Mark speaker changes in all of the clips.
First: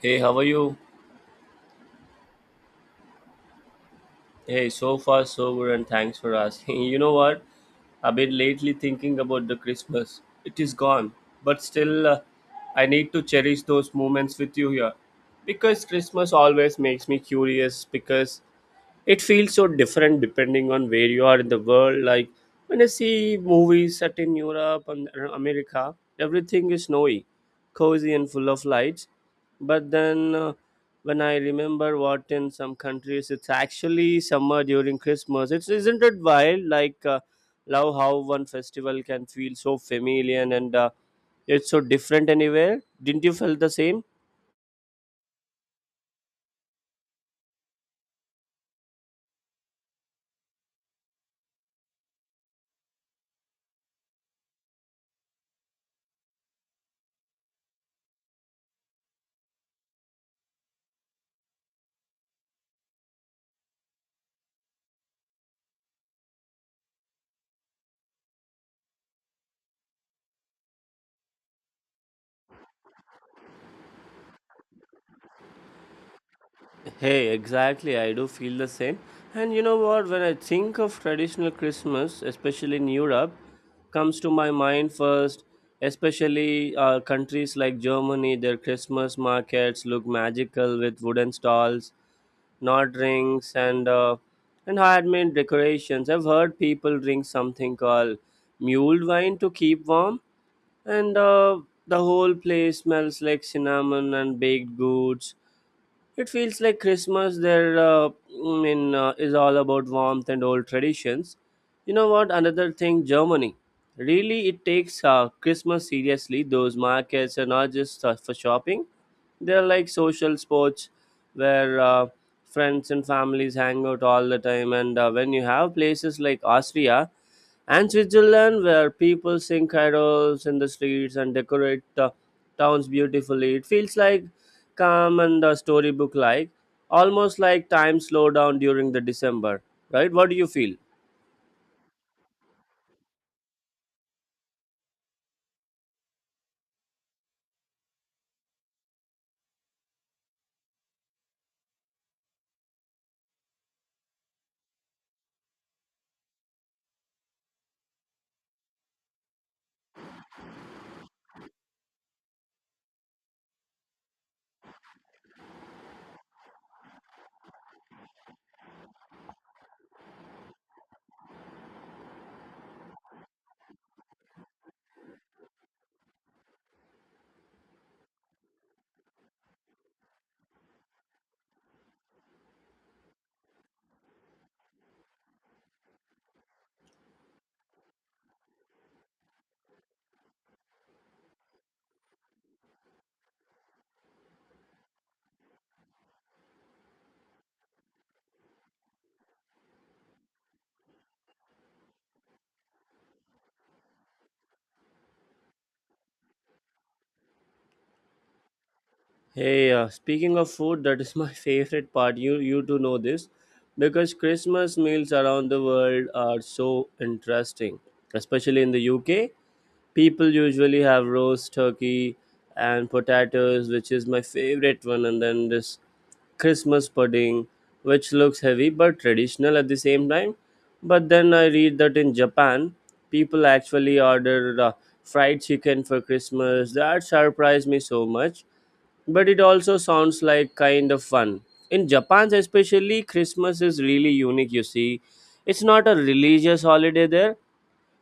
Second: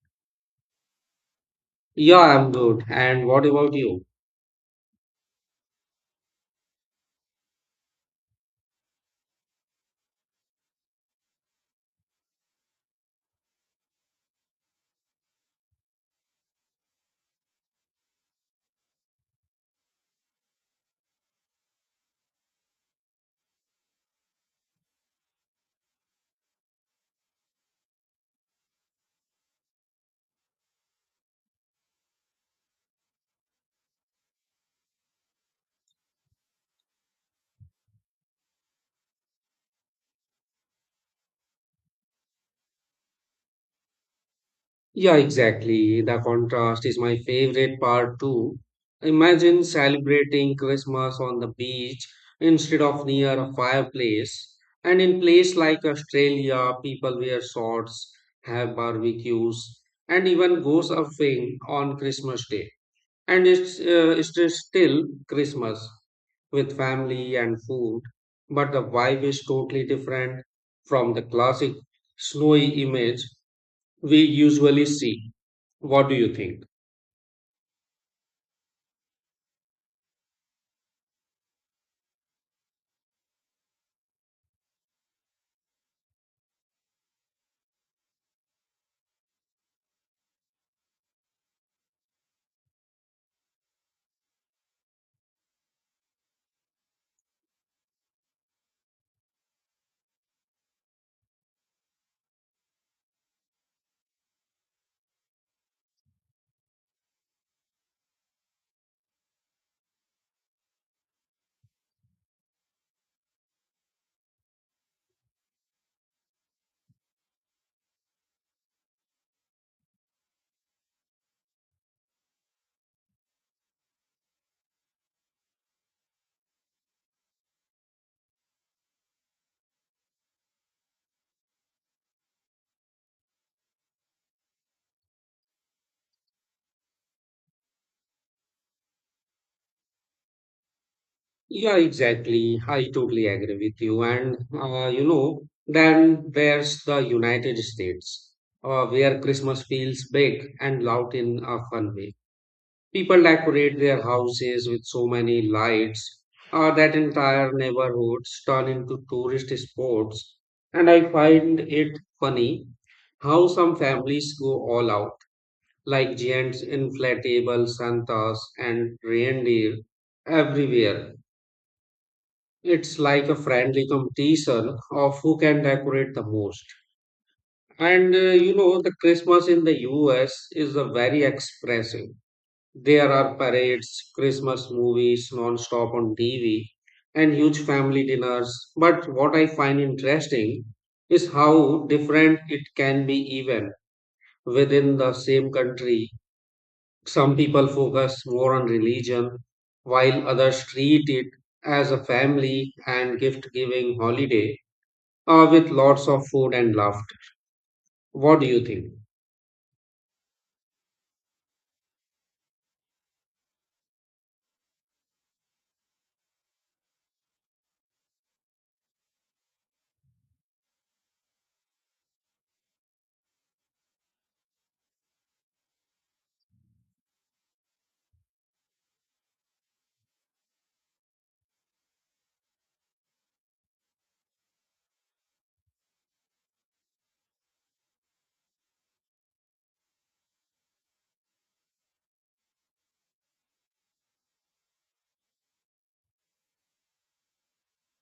Speaker 1: Hey, how are you?
Speaker 2: Yeah, I'm good. And what about you?
Speaker 1: Hey, so far so good, and thanks for asking. You know what? I've been lately thinking about the Christmas. It is gone, but still, I need to cherish those moments with you here, because Christmas always makes me curious. Because it feels so different depending on where you are in the world like when I see movies set in Europe and America, everything is snowy, cozy and full of lights, but then when I remember what in some countries it's actually summer during Christmas, it's isn't it wild like love how one festival can feel so familiar and it's so different anywhere, didn't you feel the same?
Speaker 2: Yeah, exactly. The contrast is my favorite part too. Imagine celebrating Christmas on the beach instead of near a fireplace. And in place like Australia, people wear shorts, have barbecues, and even go surfing on Christmas Day. And it's just still Christmas with family and food, but the vibe is totally different from the classic snowy image we usually see. What do you think?
Speaker 1: Hey, exactly. I do feel the same. And you know what? When I think of traditional Christmas, especially in Europe, comes to my mind first. Especially countries like Germany, their Christmas markets look magical with wooden stalls, knot rings, and handmade decorations. I've heard people drink something called mule wine to keep warm, and the whole place smells like cinnamon and baked goods. It feels like Christmas there is all about warmth and old traditions. You know what? Another thing, Germany. Really, it takes Christmas seriously. Those markets are not just for shopping, they're like social sports where friends and families hang out all the time. And when you have places like Austria and Switzerland, where people sing carols in the streets and decorate the towns beautifully. It feels like calm and a storybook like, almost like time slow down during the December, right? What do you feel?
Speaker 2: Yeah, exactly. I totally agree with you. And, you know, then there's the United States, where Christmas feels big and loud in a fun way. People decorate their houses with so many lights that entire neighborhoods turn into tourist spots. And I find it funny how some families go all out, like giants, inflatable Santas, and reindeer everywhere. It's like a friendly competition of who can decorate the most. And You know, the Christmas in the US is a very expressive. There are parades, Christmas movies non-stop on TV, and huge family dinners. But what I find interesting is how different it can be even within the same country. Some people focus more on religion, while others treat it as a family and gift-giving holiday, with lots of food and laughter. What do you think?
Speaker 1: Hey, speaking of food, that is my favorite part. You do know this, because Christmas meals around the world are so interesting, especially in the UK. People usually have roast turkey and potatoes, which is my favorite one, and then this Christmas pudding, which looks heavy but traditional at the same time. But then I read that in Japan, people actually order fried chicken for Christmas. That surprised me so much. But it also sounds like kind of fun. In Japan, especially, Christmas is really unique, you see. It's not a religious holiday there,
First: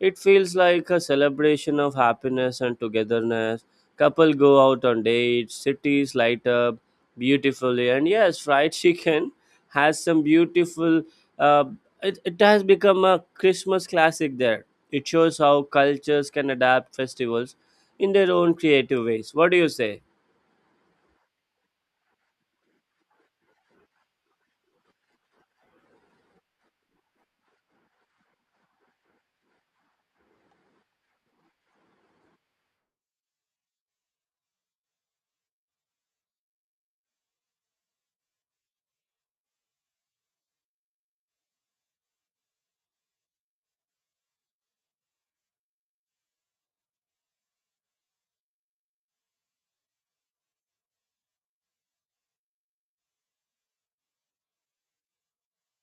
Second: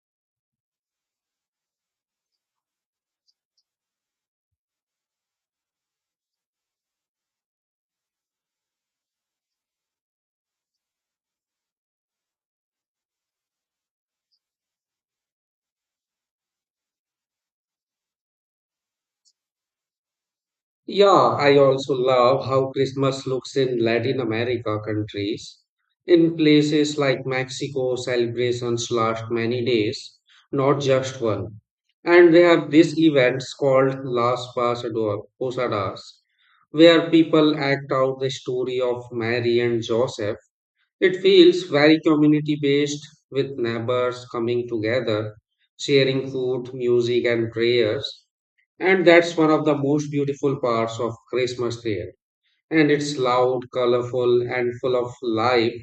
Speaker 1: it feels like a celebration of happiness and togetherness. Couple go out on dates, cities light up beautifully, and yes, fried chicken has some beautiful. Uh, it has become a Christmas classic there. It shows how cultures can adapt festivals in their own creative ways. What do you say?
Speaker 2: Yeah, I also love how Christmas looks in Latin America countries. In places like Mexico, celebrations last many days, not just one. And they have these events called Posadas, where people act out the story of Mary and Joseph. It feels very community based, with neighbors coming together, sharing food, music, and prayers. And that's one of the most beautiful parts of Christmas here. And it's loud, colorful, and full of life.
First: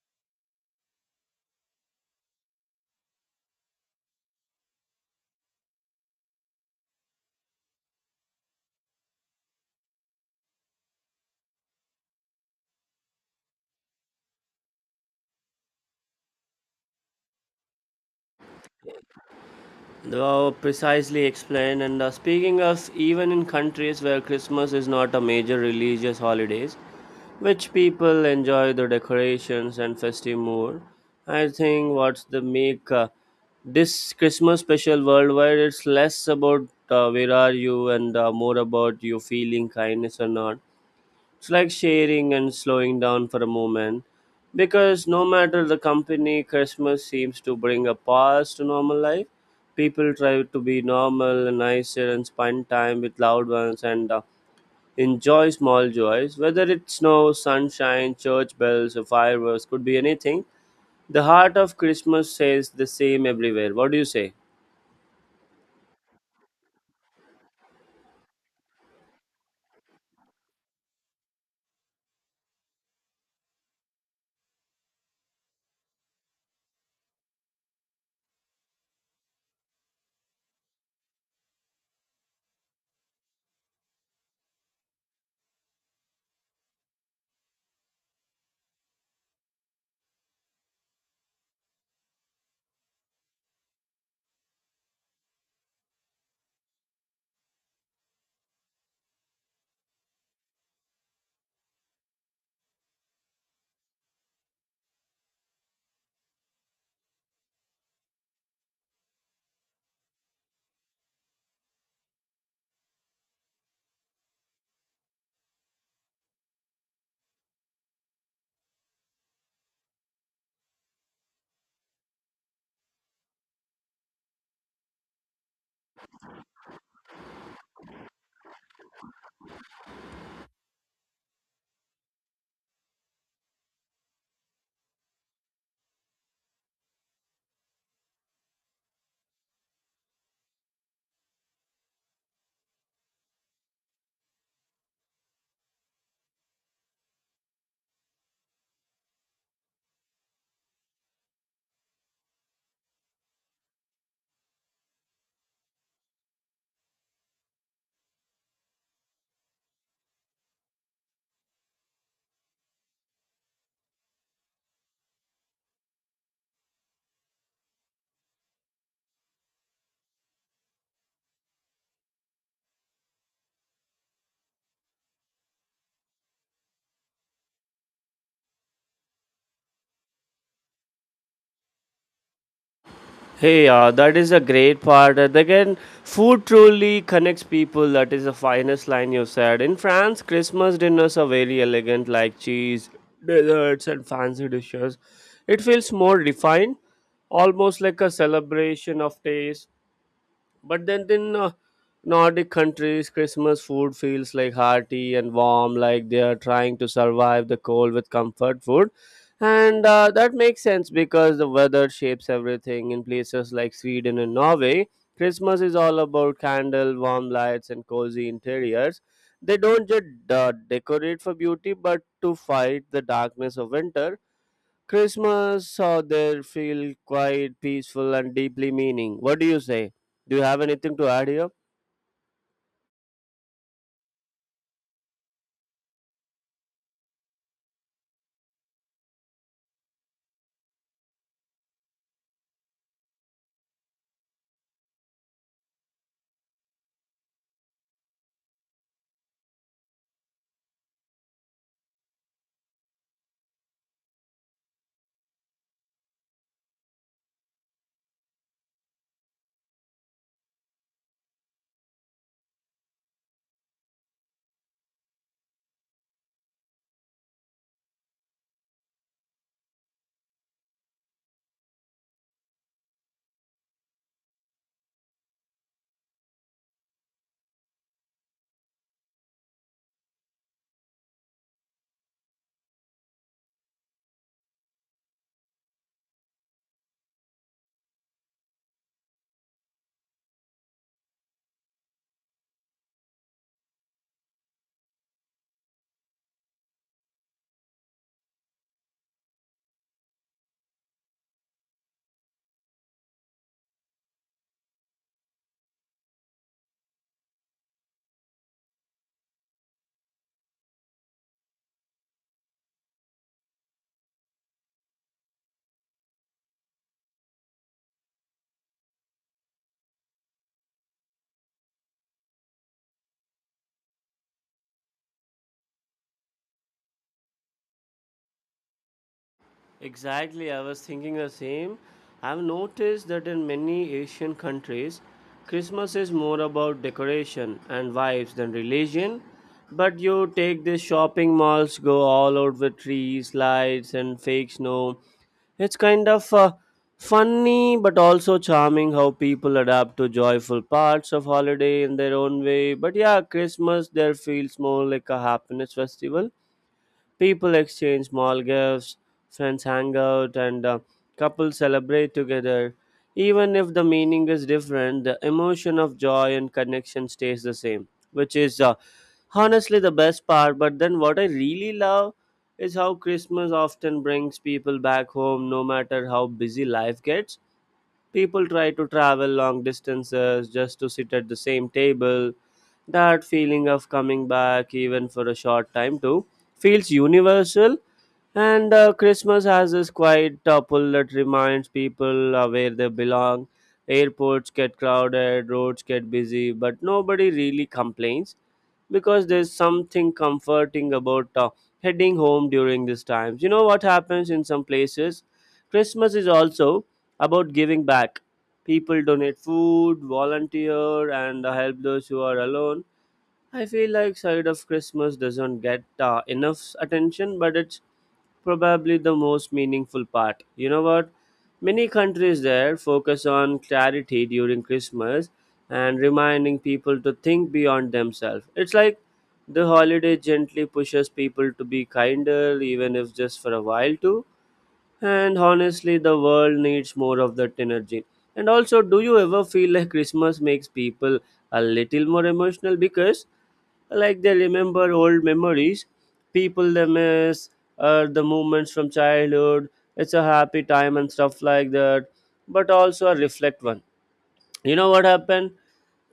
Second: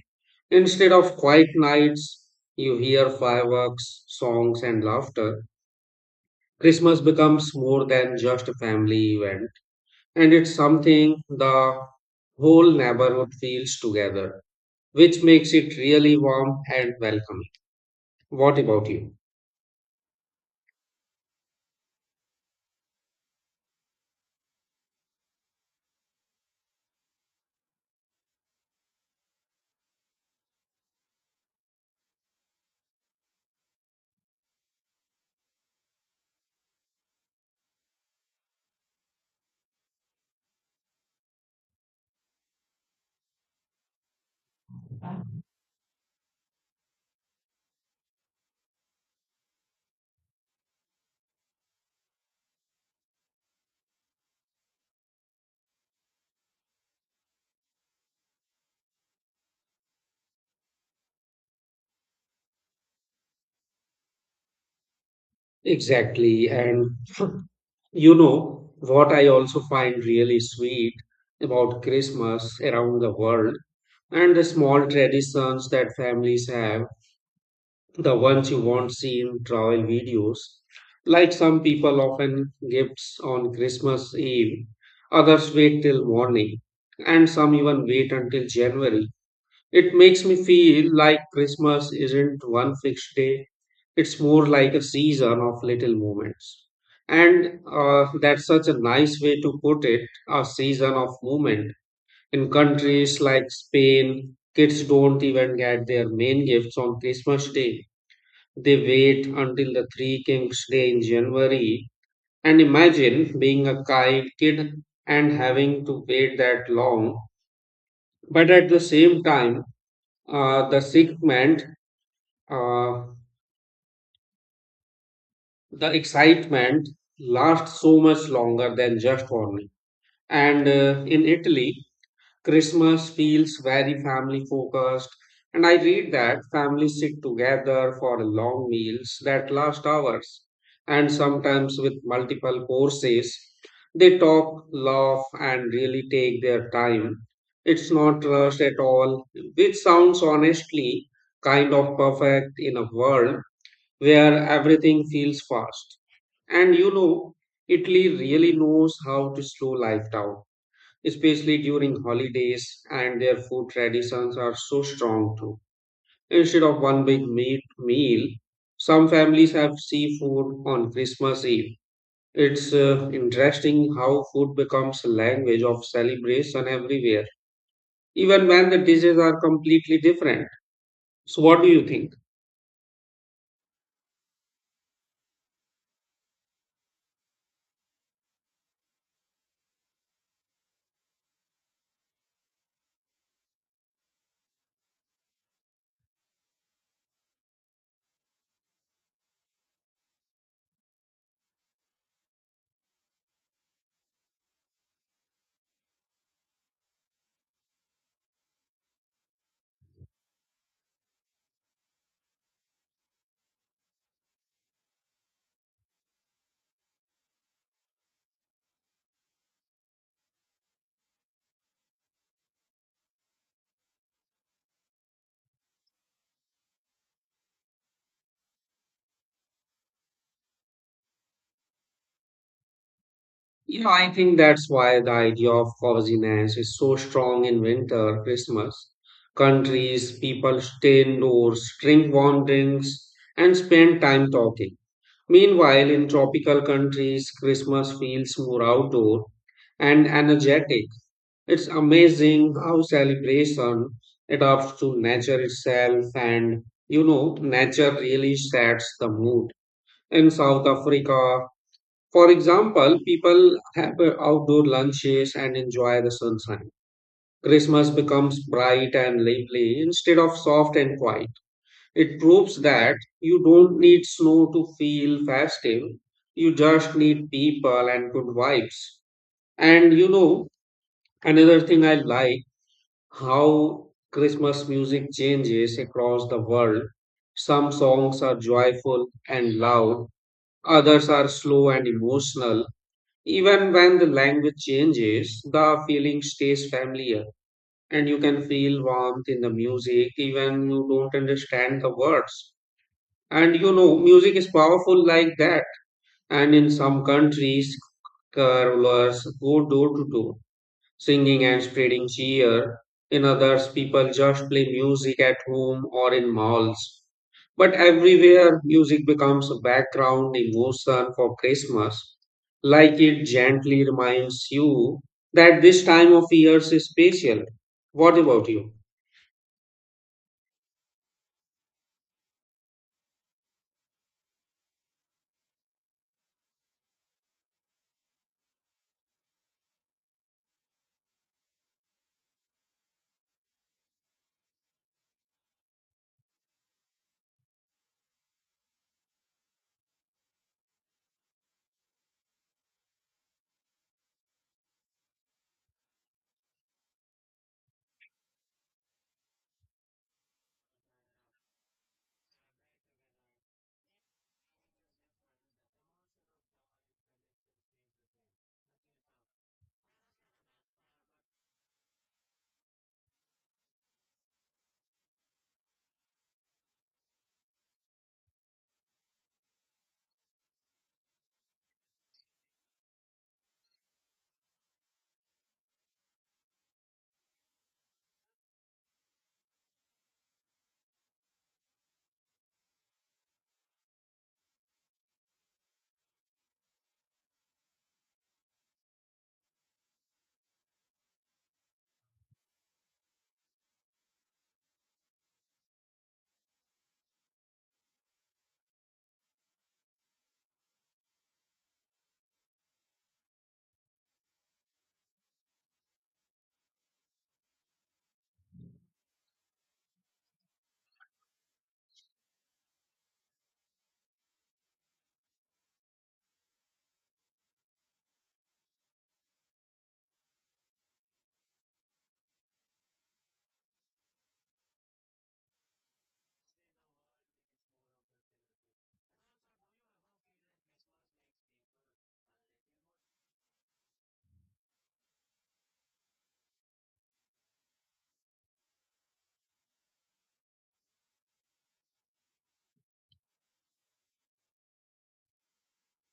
Speaker 2: Instead of quiet nights, you hear fireworks, songs, and laughter. Christmas becomes more than just a family event, and it's something the whole neighborhood feels together, which makes it really warm and welcoming. What about you?
Speaker 1: Well, precisely explained. And speaking of even in countries where Christmas is not a major religious holidays, which people enjoy the decorations and festive mood. I think what's the make this Christmas special worldwide. It's less about where are you and more about you feeling kindness or not. It's like sharing and slowing down for a moment because no matter the company, Christmas seems to bring a pause to normal life. People try to be normal and nicer and spend time with loved ones and enjoy small joys, whether it's snow, sunshine, church bells, or fireworks, could be anything. The heart of Christmas says the same everywhere. What do you say?
Speaker 2: Exactly. And you know what, I also find really sweet about Christmas around the world and the small traditions that families have, the ones you won't see in travel videos. Like some people often gifts on Christmas Eve, others wait till morning, and some even wait until January. It makes me feel like Christmas isn't one fixed day, it's more like a season of little moments. And That's such a nice way to put it, a season of movement. In countries like Spain, kids don't even get their main gifts on Christmas Day. They wait until the Three Kings Day in January. And imagine being a kid and having to wait that long. But at the same time, the sick man uh, the excitement lasts so much longer than just only. And In Italy, Christmas feels very family focused. And I read that families sit together for long meals that last hours, and sometimes with multiple courses. They talk, laugh, and really take their time. It's not rushed at all, which sounds honestly kind of perfect in a world where everything feels fast. And you know, Italy really knows how to slow life down, especially during holidays, and their food traditions are so strong too. Instead of one big meat meal, some families have seafood on Christmas Eve. It's interesting how food becomes a language of celebration everywhere, even when the dishes are completely different. So, what do you think?
Speaker 1: Hey, that is a great part. And again, food truly connects people. That is the finest line you said. In France, Christmas dinners are very elegant, like cheese, desserts, and fancy dishes. It feels more refined, almost like a celebration of taste. But then in Nordic countries, Christmas food feels like hearty and warm, like they are trying to survive the cold with comfort food. And that makes sense because the weather shapes everything. In places like Sweden and Norway, Christmas is all about candle, warm lights, and cozy interiors. They don't just decorate for beauty, but to fight the darkness of winter. Christmas out there feel quite peaceful and deeply meaning. What do you say? Do you have anything to add here?
Speaker 2: You know, I think that's why the idea of coziness is so strong in winter, Christmas. Countries, people stay indoors, drink warm drinks, and spend time talking. Meanwhile, in tropical countries, Christmas feels more outdoor and energetic. It's amazing how celebration adapts to nature itself, and you know, nature really sets the mood. In South Africa, for example, people have outdoor lunches and enjoy the sunshine. Christmas becomes bright and lively instead of soft and quiet. It proves that you don't need snow to feel festive, you just need people and good vibes. And you know, another thing I like how Christmas music changes across the world. Some songs are joyful and loud, others are slow and emotional even when the language changes, the feeling stays familiar, and you can feel warmth in the music even you don't understand the words. And you know, music is powerful like that. And in some countries, carolers go door to door singing and spreading cheer. In others, people just play music at home or in malls. But everywhere, music becomes a background emotion for Christmas, like it gently reminds you that this time of year is special. What about you?
Speaker 1: Exactly, I was thinking the same. I've noticed that in many Asian countries, Christmas is more about decoration and vibes than religion. But you take these shopping malls, go all out with trees, lights, and fake snow. It's kind of funny but also charming how people adapt to joyful parts of holiday in their own way. But yeah, Christmas there feels more like a happiness festival. People exchange small gifts, friends hang out, and couples celebrate together. Even if the meaning is different, the emotion of joy and connection stays the same, which is honestly the best part. But then, what I really love is how Christmas often brings people back home no matter how busy life gets. People try to travel long distances just to sit at the same table. That feeling of coming back, even for a short time, too, feels universal and Christmas has this quiet topple that reminds people where they belong. Airports get crowded, roads get busy, but nobody really complains because there's something comforting about heading home during these times. You know what happens in some places? Christmas is also about giving back. People donate food, volunteer, and help those who are alone. I feel like side of Christmas doesn't get enough attention, but it's probably the most meaningful part. You know what? Many countries there focus on charity during Christmas and reminding people to think beyond themselves. It's like the holiday gently pushes people to be kinder, even if just for a while, too. And honestly, the world needs more of that energy. And also, do you ever feel like Christmas makes people a little more emotional because, like, they remember old memories, people they miss, or the moments from childhood? It's a happy time and stuff like that, but also a reflect one. You know what happened?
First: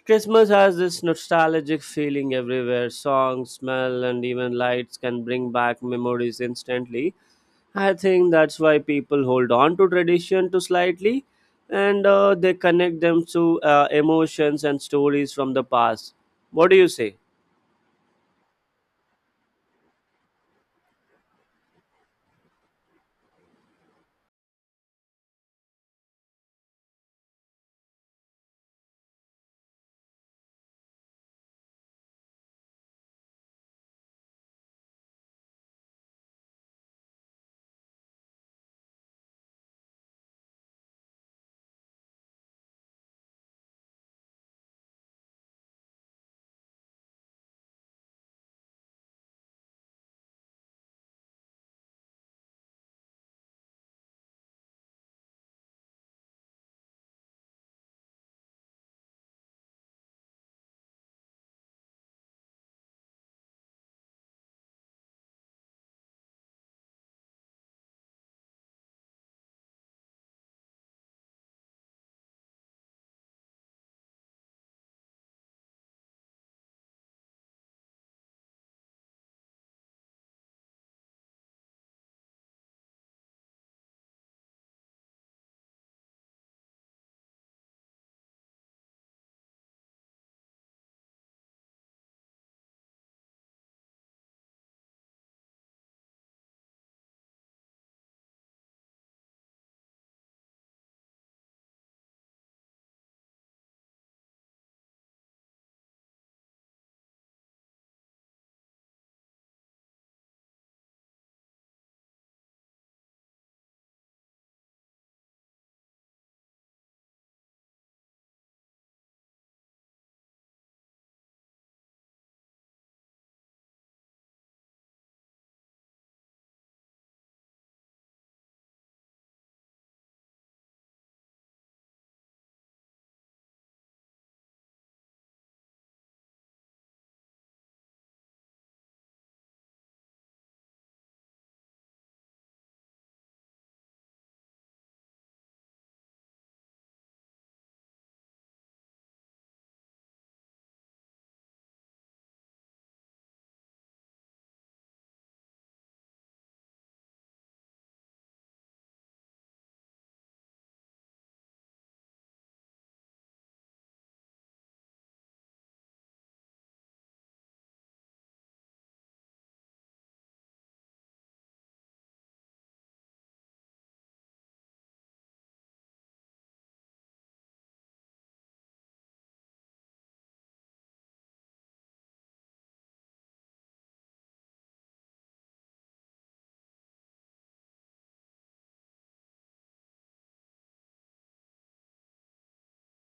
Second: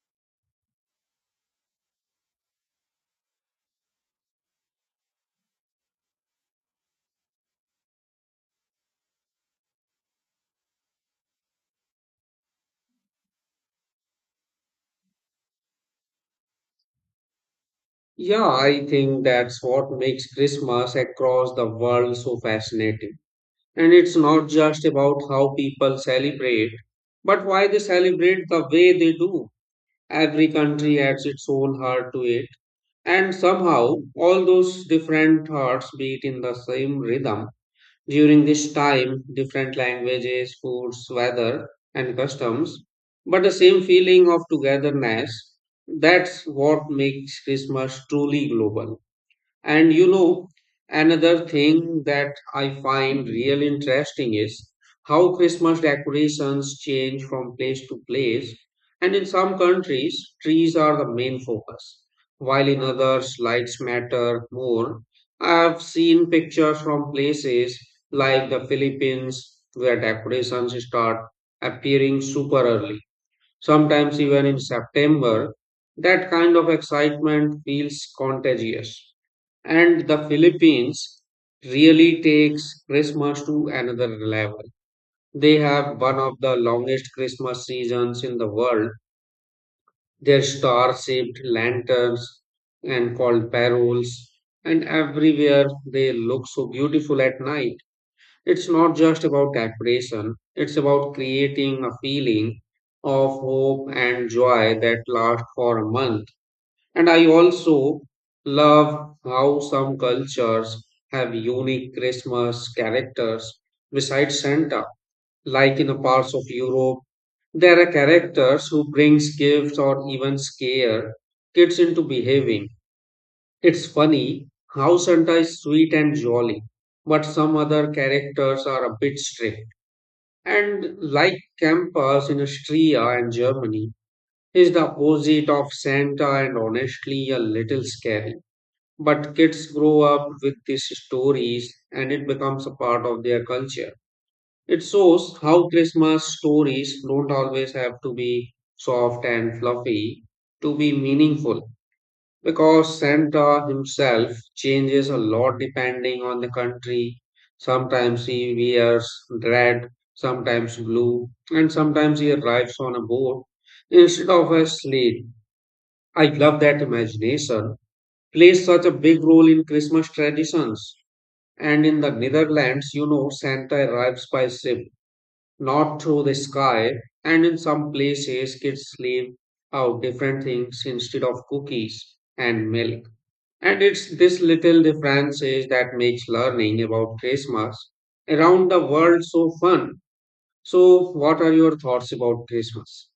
Speaker 1: Christmas has this nostalgic feeling everywhere. Songs, smell, and even lights can bring back memories instantly. I think that's why people hold on to tradition to slightly and they connect them to emotions and stories from the past. What do you say?
Speaker 2: Yeah, I think that's what makes Christmas across the world so fascinating. And it's not just about how people celebrate, but why they celebrate the way they do. Every country adds its own heart to it, and somehow all those different hearts beat in the same rhythm. During this time, different languages, foods, weather, and customs, but the same feeling of togetherness. That's what makes Christmas truly global. And you know, another thing that I find real interesting is how Christmas decorations change from place to place. And in some countries, trees are the main focus, while in others, lights matter more. I've seen pictures from places like the Philippines where decorations start appearing super early, sometimes even in September. That kind of excitement feels contagious and the Philippines really takes Christmas to another level. They have one of the longest Christmas seasons in the world. Their star shaped lanterns and called paroles, and everywhere they look so beautiful at night. It's not just about decoration, it's about creating a feeling of hope and joy that lasts for a month. And I also love how some cultures have unique Christmas characters besides Santa. Like in the parts of Europe, there are characters who brings gifts or even scare kids into behaving. It's funny how Santa is sweet and jolly, but some other characters are a bit strict. And like Campus in Austria and Germany, is the opposite of Santa and honestly a little scary. But kids grow up with these stories and it becomes a part of their culture. It shows how Christmas stories don't always have to be soft and fluffy to be meaningful because Santa himself changes a lot depending on the country. Sometimes he wears red, sometimes blue, and sometimes he arrives on a boat instead of a sled. I love that imagination plays such a big role in Christmas traditions. And in the Netherlands, you know, Santa arrives by ship, not through the sky. And in some places, kids leave out different things instead of cookies and milk. And it's this little differences that makes learning about Christmas around the world so fun. So, what are your thoughts about Christmas?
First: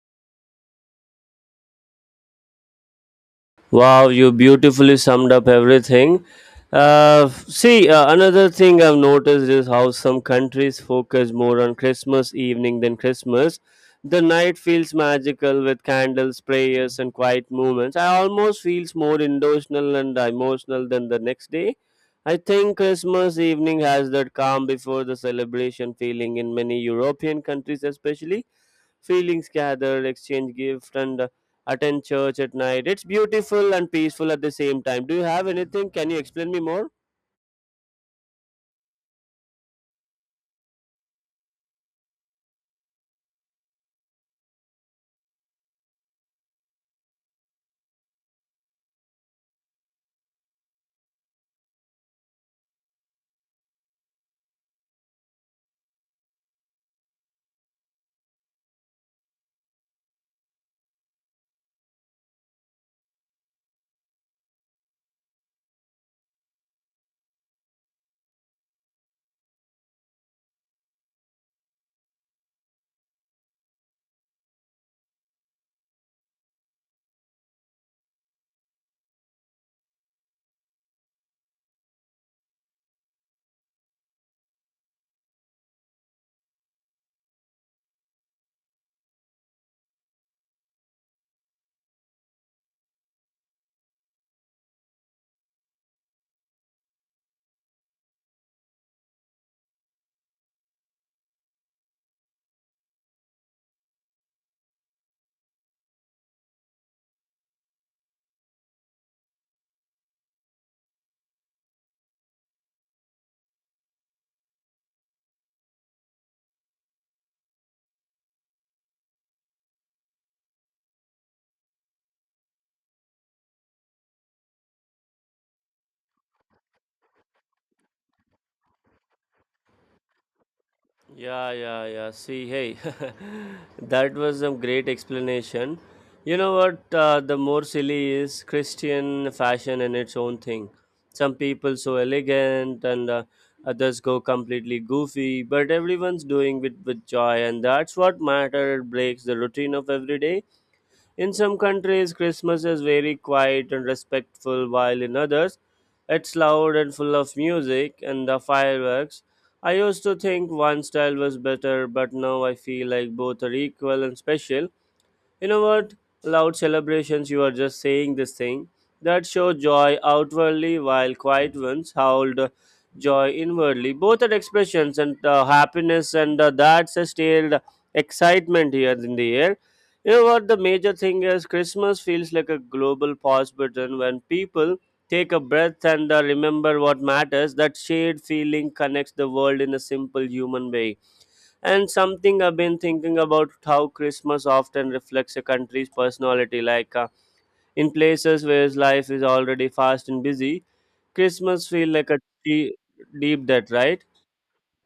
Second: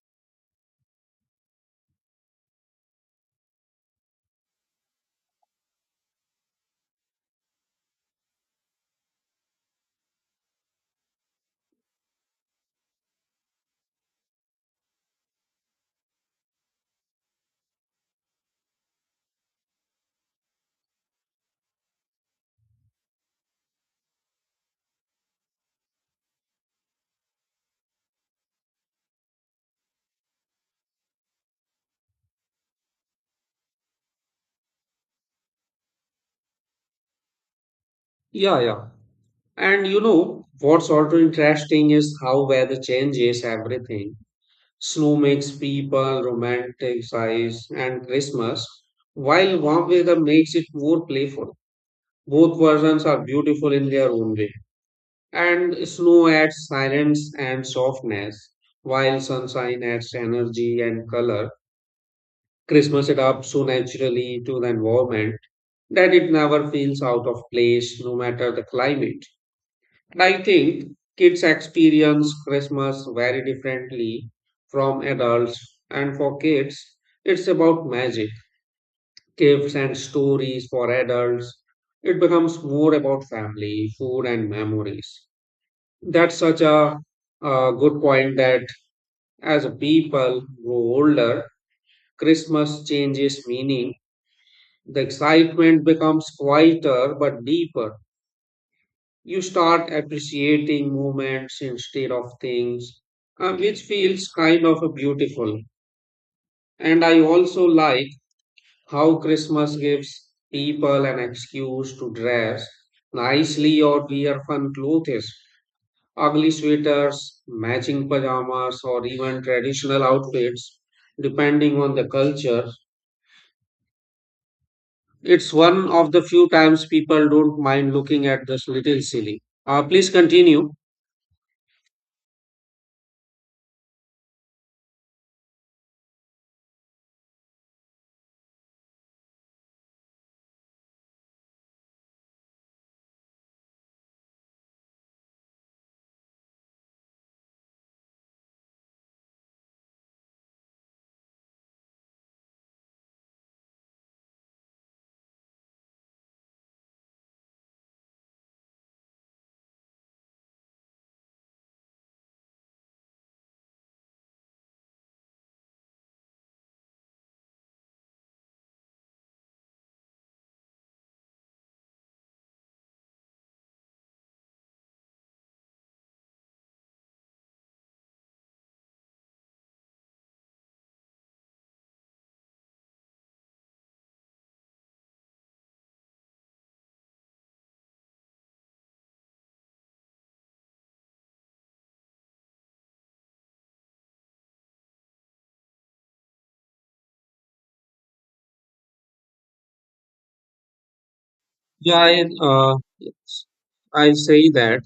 Speaker 1: Wow, you beautifully summed up everything. See, another thing I've noticed is how some countries focus more on Christmas evening than Christmas. The night feels magical with candles, prayers, and quiet moments. I almost feels more emotional and emotional than the next day. I think Christmas evening has that calm before the celebration feeling in many European countries, especially feelings gathered, exchange gift, and attend church at night. It's beautiful and peaceful at the same time. Do you have anything? Can you explain me more?
Speaker 2: Yeah, yeah. And you know, what's also interesting is how weather changes everything. Snow makes people romanticize and Christmas, while warm weather makes it more playful. Both versions are beautiful in their own way. And snow adds silence and softness, while sunshine adds energy and color. Christmas adapts so naturally to the environment that it never feels out of place, no matter the climate. I think kids experience Christmas very differently from adults, and for kids, it's about magic, gifts, and stories. For adults, it becomes more about family, food, and memories. That's such a good point that as people grow older, Christmas changes meaning. The excitement becomes quieter but deeper. You start appreciating moments instead of things, which feels kind of beautiful. And I also like how Christmas gives people an excuse to dress nicely or wear fun clothes, ugly sweaters, matching pajamas, or even traditional outfits, depending on the culture. It's one of the few times people don't mind looking at this little silly. Please continue.
Speaker 1: Yeah, yeah, yeah. See, hey, that was a great explanation. You know what? The more silly is Christian fashion and its own thing. Some people so elegant, and others go completely goofy. But everyone's doing it with joy, and that's what matter. It breaks the routine of every day. In some countries, Christmas is very quiet and respectful, while in others, it's loud and full of music and the fireworks. I used to think one style was better, but now I feel like both are equal and special. You know what? Loud celebrations, you are just saying this thing that show joy outwardly while quiet ones howled joy inwardly. Both are expressions and happiness, and that's a stale excitement here in the air. You know what? The major thing is Christmas feels like a global pause button when people take a breath and remember what matters. That shared feeling connects the world in a simple human way. And something I've been thinking about how Christmas often reflects a country's personality. Like in places where life is already fast and busy, Christmas feel like a deep, deep
Speaker 2: Yes,
Speaker 1: debt, right?
Speaker 2: I say that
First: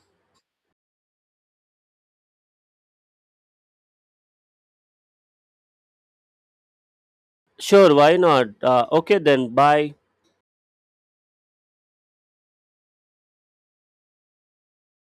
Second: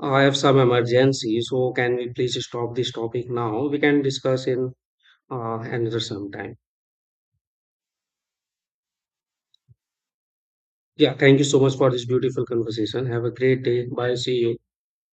Speaker 2: I have some emergency, so can we please stop this topic now? We can discuss in another sometime.
Speaker 1: Sure, why not? Okay then, bye.
Speaker 2: Yeah, thank you so much for this beautiful conversation. Have a great day. Bye. See you.